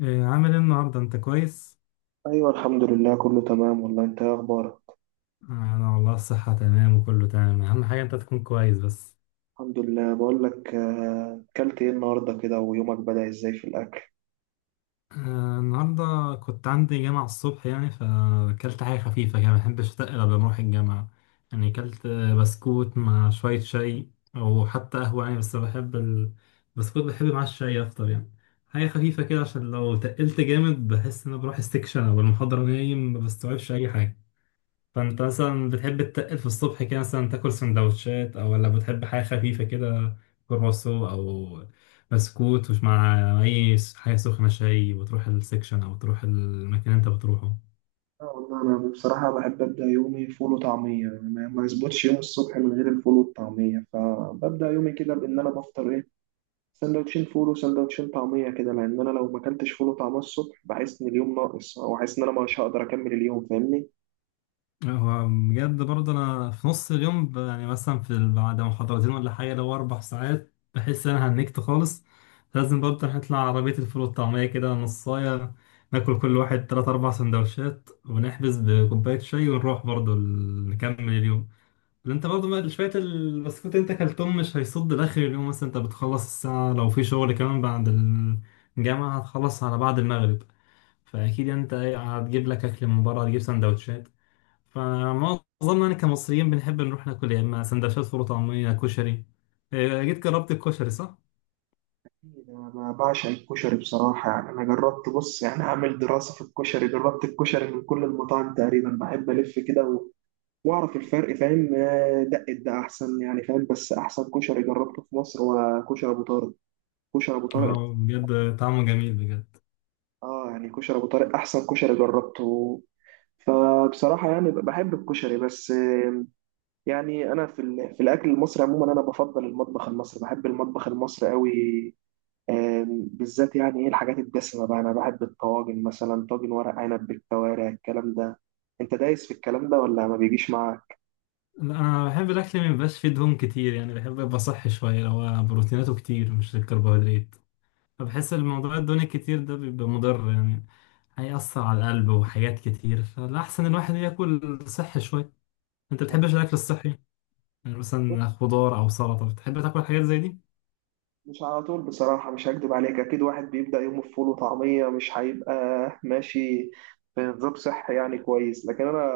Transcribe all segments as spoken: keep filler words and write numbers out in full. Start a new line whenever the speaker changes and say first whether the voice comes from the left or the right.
left: إيه عامل ايه النهارده انت كويس؟
right: ايوه، الحمد لله كله تمام والله. انت ايه اخبارك؟
left: انا والله الصحه تمام، وكله تمام، اهم حاجه انت تكون كويس بس.
right: الحمد لله. بقول لك، آه، اكلت ايه النهارده كده؟ ويومك بدأ ازاي في الاكل؟
left: آه، النهارده كنت عندي جامعه الصبح، يعني فاكلت حاجه خفيفه كده، ما بحبش اتقل قبل ما اروح الجامعه. يعني اكلت آه، بسكوت مع شويه شاي، او حتى قهوه، يعني بس بحب ال- البسكوت بحب مع الشاي اكتر يعني. حاجه خفيفه كده عشان لو تقلت جامد بحس ان أنا بروح استكشن او المحاضره نايم ما بستوعبش اي حاجه. فانت مثلا بتحب تتقل في الصبح كده، مثلا تاكل سندوتشات، او ولا بتحب حاجه خفيفه كده؟ كرواسو او بسكوت، ومش مع اي س- حاجه سخنه، شاي وتروح السكشن او تروح المكان اللي انت بتروحه؟
right: آه، والله انا بصراحه بحب ابدا يومي فول وطعميه. يعني ما ما يظبطش يوم الصبح من غير الفول والطعميه، فببدا يومي كده بان انا بفطر ايه؟ سندوتشين فول وسندوتشين طعميه، كده لان انا لو ما اكلتش فول وطعميه الصبح بحس ان اليوم ناقص، او حاسس ان انا مش هقدر اكمل اليوم، فاهمني.
left: هو بجد برضه انا في نص اليوم ب- يعني مثلا في ال- بعد محاضرتين ولا حاجه، لو اربع ساعات بحس ان انا هنكت خالص. لازم برضه نطلع عربيه الفول والطعميه كده نصايه، ناكل كل واحد تلات أربع سندوتشات، ونحبس بكوباية شاي، ونروح برضه ال- نكمل اليوم. ما انت برضه ما- شوية البسكوت انت كلتهم مش هيصد لاخر اليوم، مثلا انت بتخلص الساعة لو في شغل كمان بعد الجامعة، هتخلص على بعد المغرب. فأكيد يعني، انت ايه، هتجيب لك أكل من بره، هتجيب سندوتشات. فمعظمنا يعني كمصريين بنحب نروح ناكل، يا إما سندوتشات فول وطعمية، كشري. اه، جيت جربت الكشري صح؟
right: انا بعشق الكشري بصراحه، يعني انا جربت، بص يعني اعمل دراسه في الكشري، جربت الكشري من كل المطاعم تقريبا، بحب الف كده و- واعرف الفرق، فاهم؟ آه، دق ده احسن يعني، فاهم؟ بس احسن كشري جربته في مصر هو كشري ابو طارق. كشري ابو طارق.
left: اه، بجد طعمه جميل بجد.
right: اه يعني كشري ابو طارق احسن كشري جربته. فبصراحه يعني بحب الكشري، بس آه، يعني انا في ال- في الاكل المصري عموما انا بفضل المطبخ المصري، بحب المطبخ المصري قوي. آم، بالذات يعني ايه الحاجات الدسمة بقى، انا بحب الطواجن، مثلا طاجن ورق عنب بالكوارع. الكلام ده انت دايس في الكلام ده ولا ما بيجيش معاك؟
left: لا، انا بحب الاكل ما يبقاش فيه دهون كتير، يعني بحب يبقى صحي شويه، اللي هو بروتيناته كتير مش الكربوهيدرات. فبحس الموضوع الدوني كتير ده بيبقى مضر يعني، هيأثر على القلب وحاجات كتير، فالأحسن الواحد ياكل صحي شوية. أنت بتحبش الأكل الصحي؟ يعني مثلا خضار أو سلطة، بتحب تاكل حاجات زي دي؟
right: مش على طول بصراحة، مش هكدب عليك. اكيد واحد بيبدأ يومه بفول وطعمية مش هيبقى ماشي في نظام صحي يعني كويس، لكن انا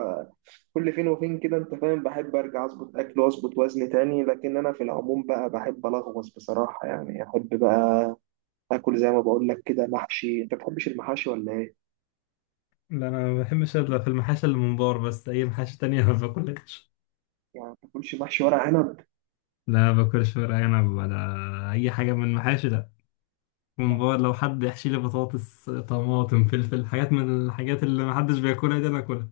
right: كل فين وفين كده، انت فاهم، بحب ارجع اظبط اكل واظبط وزن تاني، لكن انا في العموم بقى بحب الغوص بصراحة، يعني احب بقى اكل زي ما بقول لك كده محشي. انت بتحبش المحاشي ولا ايه؟
left: لا، أنا ما بحبش إلا في المحاشي اللي من بار، بس أي محاشي تانية ما باكلهاش.
right: يعني ما بتاكلش محشي ورق عنب؟
left: لا، ما باكلش ورق عنب ولا أي حاجة من المحاشي ده.
right: لا.
left: ممبار، لو حد يحشي لي بطاطس طماطم فلفل، حاجات من الحاجات اللي محدش بياكلها دي، أنا أكلها.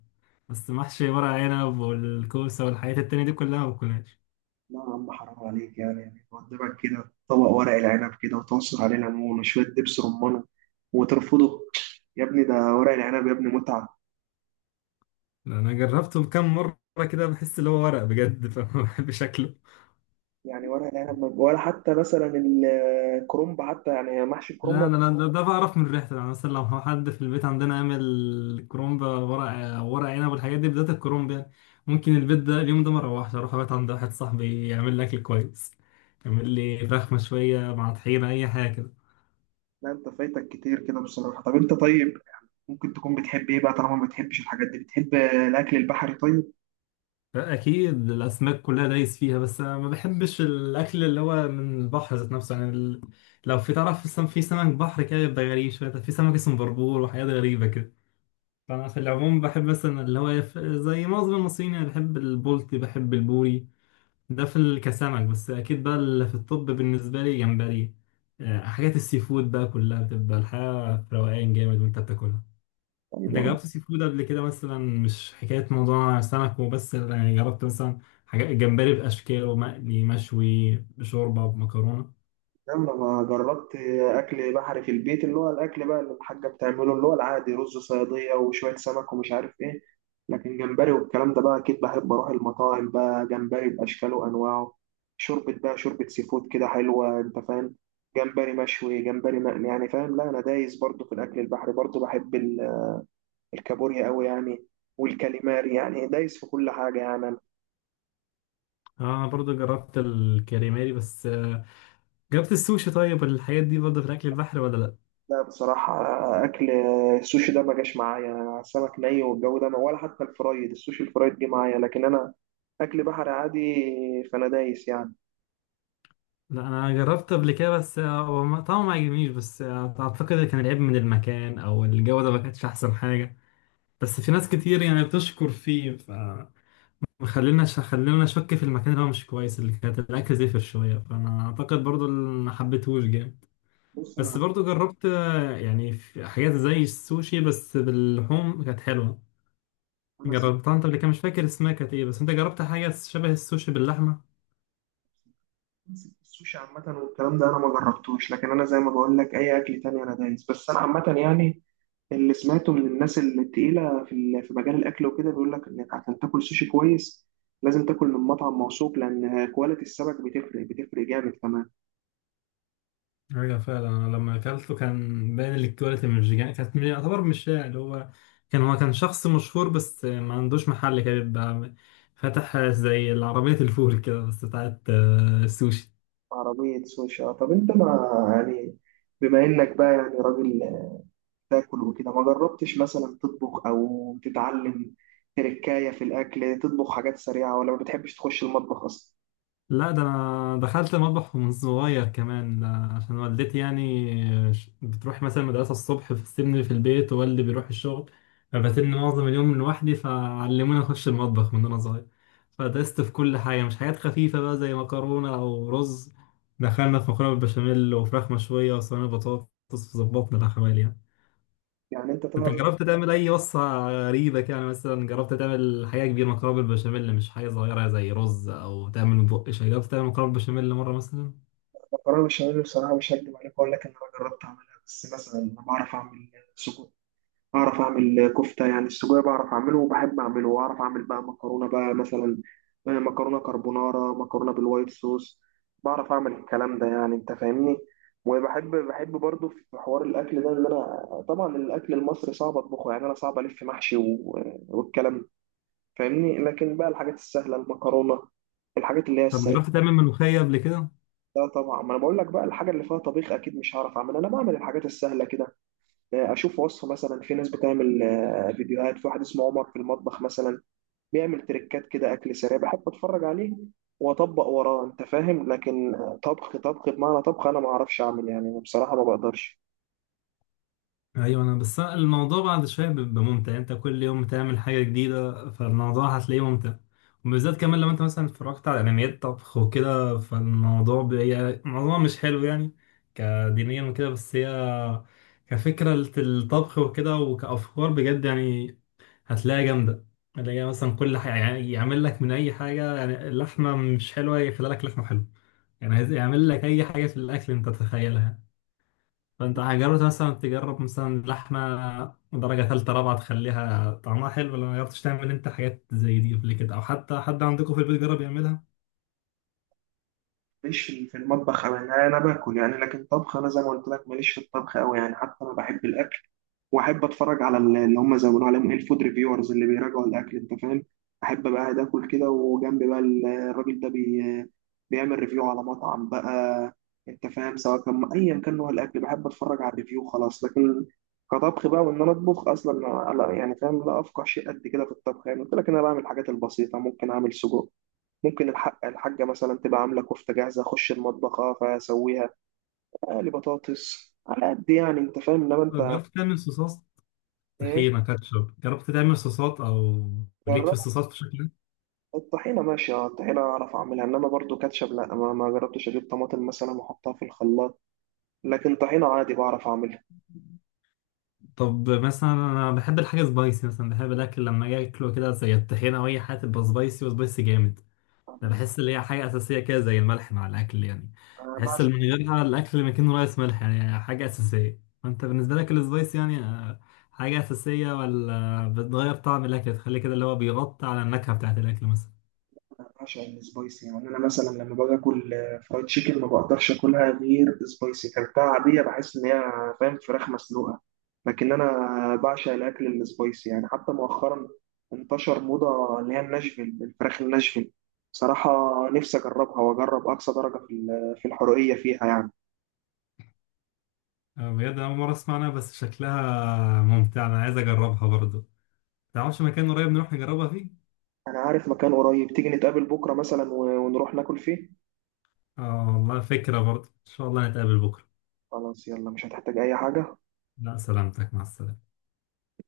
left: بس محشي ورق عنب والكوسة والحاجات التانية دي كلها ما باكلهاش.
right: لا يا عم، حرام عليك، يعني يعني قدامك كده طبق ورق العنب كده، وتعصر عليه ليمون وشوية دبس رمان، وترفضه؟ يا ابني ده ورق العنب، يا ابني متعة.
left: انا جربته كام مره كده، بحس اللي هو ورق بجد، فما بحبش شكله.
right: يعني ورق العنب ما- ولا حتى مثلا الكرنب حتى، يعني محشي
left: لا،
right: الكرنب؟
left: انا أنا- ده, ده بعرف من ريحته، يعني مثلا لو حد في البيت عندنا عامل كرومب ورق ورق عنب والحاجات دي بدايه الكرومب، يعني ممكن البيت ده اليوم ده ما اروحش، اروح ابات عند واحد صاحبي يعمل لي اكل كويس، يعمل لي فراخ مشويه مع طحينه، اي حاجه كده.
right: لا، انت فايتك كتير كده بصراحة. طب انت طيب ممكن تكون بتحب ايه بقى طالما ما بتحبش الحاجات دي؟ بتحب الاكل البحري طيب؟
left: اكيد الاسماك كلها دايس فيها، بس أنا ما بحبش الاكل اللي هو من البحر ذات نفسه، يعني ال- لو في، تعرف، في سم- في سمك بحر كده بيبقى غريب شويه، في سمك اسمه بربور وحاجات غريبه. فأنا في العموم بحب مثلا اللي هو يف... زي معظم المصريين أنا بحب البلطي، بحب البوري. ده في ال- كسمك، بس أكيد بقى اللي في الطب بالنسبة لي جمبري. آه، حاجات السي فود بقى كلها بتبقى الحياة في روقان جامد وأنت بتاكلها.
right: طيب
left: أنت
right: يعني،
left: جربت سي فود قبل كده مثلا؟ مش حكاية موضوع سمك وبس، يعني جربت مثلا حاجات جمبري بأشكاله، مقلي مشوي، بشوربة بمكرونة؟
right: يلا ما جربت اكل بحري في البيت، اللي هو الاكل بقى اللي الحاجه بتعمله اللي هو العادي، رز صياديه وشويه سمك ومش عارف ايه. لكن جمبري والكلام ده بقى اكيد بحب اروح المطاعم بقى، جمبري باشكاله وانواعه، شوربه بقى، شوربه سي فود كده حلوه، انت فاهم، جمبري مشوي جمبري مقلي يعني، فاهم؟ لا انا دايس برضو في الاكل البحري، برضو بحب ال- الكابوريا قوي يعني، والكاليماري، يعني دايس في كل حاجه يعني.
left: آه، أنا برضو جربت الكريماري، بس آه، جربت السوشي، طيب الحاجات دي برضو في الأكل البحري ولا لأ؟
right: لا بصراحة، أكل السوشي ده ما جاش معايا، أنا سمك ني والجو ده ما ولا حتى الفرايد، السوشي الفرايد جه معايا، لكن أنا أكل بحري عادي، فأنا دايس يعني.
left: لا، انا جربت قبل كده، بس آه، هو ما- طبعا ما عجبنيش، بس آه، اعتقد كان العيب من المكان او الجوده، ما كانتش احسن حاجه. بس في ناس كتير يعني بتشكر فيه، ف خلينا خلينا نشك في المكان اللي هو مش كويس، اللي كانت الاكل زفر شويه، فانا اعتقد برضو اللي ما حبيتهوش جامد.
right: بص
left: بس
right: أنا،
left: برضو جربت، آه، يعني في حاجات زي السوشي بس باللحوم كانت حلوه.
right: أنا سمعت
left: جربتها انت قبل كده؟ مش فاكر اسمها كانت ايه، بس انت جربت حاجه شبه السوشي باللحمه؟
right: السوشي عامة والكلام ده أنا ما جربتوش، لكن أنا زي ما بقول لك أي أكل تاني أنا دايس، بس أنا عامة يعني اللي سمعته من الناس التقيلة في ال- في مجال الأكل وكده، بيقول لك إنك عشان تاكل سوشي كويس لازم تاكل من مطعم موثوق، لأن كواليتي السمك بتفرق، بتفرق جامد كمان.
left: ايوه فعلا، انا لما اكلته كان باين الكواليتي مش، يعني كانت من- يعتبر مش شائع، اللي هو كان، هو كان شخص مشهور بس ما عندوش محل كده، بيبقى فتح زي العربية الفول كده بس بتاعت آه، السوشي.
right: عربية سوشي، آه، طب أنت ما يعني، بما إنك بقى يعني راجل تاكل وكده، ما جربتش مثلا تطبخ أو تتعلم تركاية في الأكل، تطبخ حاجات سريعة ولا ما بتحبش تخش المطبخ أصلا؟
left: لا، ده انا دخلت المطبخ من صغير كمان، ده عشان والدتي يعني ش- بتروح مثلا مدرسة الصبح، بتسيبني في البيت ووالدي بيروح الشغل، فبتني معظم اليوم لوحدي، فعلموني اخش المطبخ من وانا صغير. فدست في كل حاجة، مش حاجات خفيفة بقى زي مكرونة او رز، دخلنا في مكرونة بالبشاميل، وفراخ مشوية، وصينية بطاطس، فظبطنا الاحوال يعني.
right: يعني أنت تعرف
left: انت
right: تعمل.
left: جربت تعمل اي وصفة غريبة كده؟ يعني مثلا جربت تعمل حاجة كبيرة، مكرونة بالبشاميل، مش حاجة صغيرة زي رز او تعمل بقش؟ جربت تعمل مكرونة بالبشاميل مرة مثلا؟
right: مكرونة بشاميل بصراحة مش هكدب عليك، أقول لك إن أنا جربت أعملها. بس مثلا أنا بعرف أعمل سجق، أعرف أعمل كفتة، يعني السجق بعرف أعمله وبحب أعمله، وأعرف أعمل بقى مكرونة بقى، مثلا آه، مكرونة كربونارا، مكرونة بالوايت صوص، بعرف أعمل الكلام ده يعني، أنت فاهمني. وبحب، بحب برضه في حوار الأكل ده إن أنا طبعا الأكل المصري صعب أطبخه، يعني أنا صعب ألف محشي و- والكلام ده، فاهمني، لكن بقى الحاجات السهلة، المكرونة، الحاجات اللي هي
left: طب
right: السريعة،
left: جربت تعمل ملوخية قبل كده؟
right: ده طبعا. ما أنا بقول لك بقى الحاجة اللي فيها طبيخ أكيد مش هعرف أعملها، أنا بعمل الحاجات السهلة كده، اشوف وصفه مثلا، في ناس بتعمل آه، فيديوهات، في واحد اسمه عمر في المطبخ مثلا، بيعمل تريكات كده، اكل سريع، بحب اتفرج عليه واطبق وراه، انت فاهم. لكن آه، طبخ طبخ بمعنى طبخ انا ما اعرفش اعمل يعني، بصراحه ما بقدرش.
left: ايوه، انا بس أنا الموضوع بعد شويه بيبقى ممتع، انت كل يوم بتعمل حاجه جديده، فالموضوع هتلاقيه ممتع، وبالذات كمان لو انت مثلا اتفرجت على انميات طبخ وكده، فالموضوع بي... الموضوع مش حلو يعني كدينيا وكده، بس هي كفكره الطبخ وكده وكافكار بجد يعني، هتلاقيها جامده. اللي هي مثلا كل حاجه، يعني يعمل لك من اي حاجه، يعني اللحمه مش حلوه يخلي لك لحمه حلوه، يعني عايز يعمل لك اي حاجه في الاكل انت تتخيلها. فانت جربت مثلا، تجرب مثلا لحمه درجه ثالثه رابعه تخليها طعمها حلو؟ ولا ما جربتش تعمل انت حاجات زي دي قبل كده، او حتى حد عندكم في البيت جرب يعملها؟
right: ماليش في في المطبخ أوي، يعني انا باكل يعني، لكن طبخ انا زي ما قلت لك ماليش في الطبخ قوي يعني. حتى انا بحب الاكل واحب اتفرج على ال- اللي هم زي ما بنقول عليهم ايه، الفود ريفيورز اللي بيراجعوا الاكل، انت فاهم. احب بقى قاعد اكل كده، وجنبي بقى ال- الراجل ده بي بيعمل ريفيو على مطعم بقى، انت فاهم، سواء كان ايا كان نوع الاكل بحب اتفرج على الريفيو. خلاص. لكن كطبخ بقى وان انا اطبخ اصلا، لا يعني فاهم، لا افقه شيء قد كده في الطبخ يعني. قلت لك إن انا بعمل الحاجات البسيطه، ممكن اعمل سجق، ممكن الحق الحاجه مثلا تبقى عامله كفته جاهزه اخش المطبخ اه فاسويها، اقلي بطاطس على قد يعني، انت فاهم. انما
left: طب
right: انت
left: جربت تعمل صوصات؟
right: ايه
left: طحينه، كاتشب، جربت تعمل صوصات، او ليك في
right: جربت؟
left: الصوصات في شكل؟
right: الطحينة ماشي، اه الطحينة أعرف أعملها، إنما برضو كاتشب لأ. ما, ما جربتش أجيب طماطم مثلا وأحطها في الخلاط، لكن طحينة عادي بعرف أعملها.
left: طب مثلا انا بحب الحاجه سبايسي، مثلا بحب الاكل لما اجي اكله كده زي الطحينه، او اي حاجه تبقى سبايسي، وسبايسي جامد. انا
right: بص
left: بحس اللي هي حاجه اساسيه كده زي الملح مع الاكل يعني،
right: أنا
left: بحس
right: بعشق
left: اللي من غيرها الاكل ما يكون رايس ملح، يعني حاجه اساسيه. فانت بالنسبه لك السبايس يعني آه، حاجه اساسيه، ولا بتغير طعم الاكل تخلي كده اللي هو بيغطي على النكهه بتاعت الاكل مثلا؟
right: أنا بعشق السبايسي، يعني أنا مثلا لما باجي آكل آه، فرايد تشيكن ما بقدرش آكلها غير سبايسي، كلتها عادية بحس إن هي، فاهم، فراخ مسلوقة. لكن أنا بعشق الأكل السبايسي، يعني حتى مؤخرا انتشر موضة اللي هي الناشفيل، الفراخ الناشفيل، بصراحة نفسي أجربها وأجرب أقصى درجة في ال- في الحرقية فيها يعني.
left: آه، بجد انا اول مره اسمع عنها، بس شكلها ممتع، انا عايز اجربها برضه. تعرفش مكان قريب نروح نجربها فيه؟
right: انا عارف مكان قريب، تيجي نتقابل بكره مثلا و- ونروح ناكل فيه.
left: اه، والله فكره برضه، ان شاء الله نتقابل بكره.
right: خلاص يلا، مش هتحتاج اي حاجه.
left: لا، سلامتك، مع السلامه.